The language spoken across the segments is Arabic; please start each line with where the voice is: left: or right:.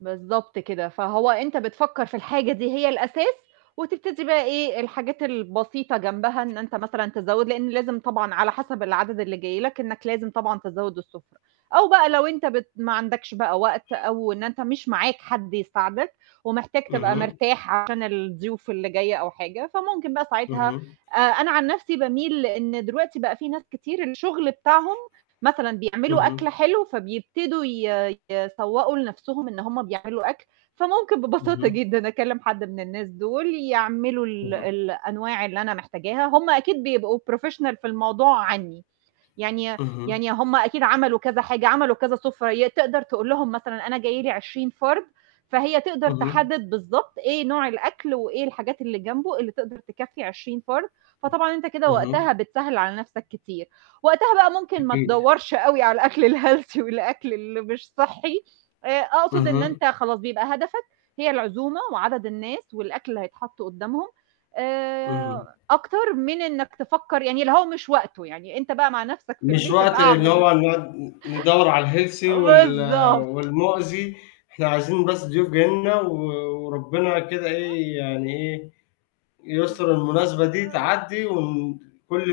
right: بالضبط كده، فهو أنت بتفكّر في الحاجة دي هي الأساس، وتبتدي بقى إيه الحاجات البسيطة جنبها إن أنت مثلًا تزوّد، لإن لازم طبعًا على حسب العدد اللي جاي لك إنّك لازم طبعًا تزود السُفرة، أو بقى لو أنت بت ما عندكش بقى وقت أو إن أنت مش معاك حد يساعدك، ومحتاج تبقى
left: اهم.
right: مرتاح عشان الضيوف اللي جاية أو حاجة، فممكن بقى ساعتها
left: اهم.
right: آآ أنا عن نفْسي باميل إن دلوقتي بقى في ناس كتير الشغل بتاعهم، مثلًا بيعملوا أكل
left: اهم.
right: حلو فبيبتدوا ي يسوّقوا لنفْسهم إن هُم بيعملوا أكل، فممكن ببساطة
left: اهم.
right: جدًا أكلّم حد من الناس دُول يعملوا ال
left: اهم.
right: الأنواع اللي أنا محتاجاها، هُم أكيد بيبقوا professional في الموضوع عني، يعني ي
left: اهم.
right: يعني هُم أكيد عملوا كذا حاجة، عملوا كذا سُفرة ي تقدر تقول لهم مثلًا أنا جاي لي 20 فرد، فهي تقدر
left: اهم.
right: تحدد بالضبط إيه نوع الأكل، وإيه الحاجات اللي جنبه اللي تقدر تكفّي 20 فرد، فطبعًا أنت كده وقتها
left: اهم.
right: بتسهّل على نفْسك كتير، وقتها بقى ممكن ما
left: أكيد.
right: تدوّرش أوي على الأكل الhealthy والأكل اللي مش صحّي، آآ أقصد إن
left: اهم.
right: أنت خلاص، بيبقى هدفك هي العزومة وعدد الناس والأكل اللي هيتحط قُدّامهم،
left: اهم.
right: آآ أكتر من إنّك تفكّر يعني اللي هو مش وقته يعني، أنت بقى مع نفْسك في
left: مش
right: البيت ابقى
left: وقت اللي
right: اعمل
left: هو نُقعُد ن ندوّر على الhealthy وال
right: بالضبط.
left: والمؤذي، إحنا عايزين بس ضيوف جايين لنا و وربنا كده
right: [unintelligible]
left: إيه يعني إيه، يُستُر المناسبة دي تعدّي وكلّ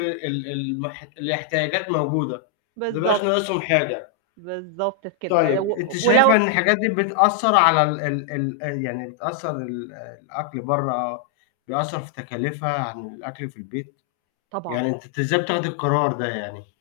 left: ال ال المح الاحتياجات موجودة، ما يبقاش
right: بالضبط.
left: ناقصهم حاجة.
right: بالضبط كده
left: طيب. أنتِ
right: و
left: شايفة
right: ولو
left: إن الحاجات دي بتأثّر على ال ال ال آآ يعني بتأثّر ال الأكل برّه بيأثّر في تكاليفها عن الأكل في البيت؟
right: طبعًا.
left: يعني أنتِ أنتِ إزاي بتاخدي القرار ده يعني؟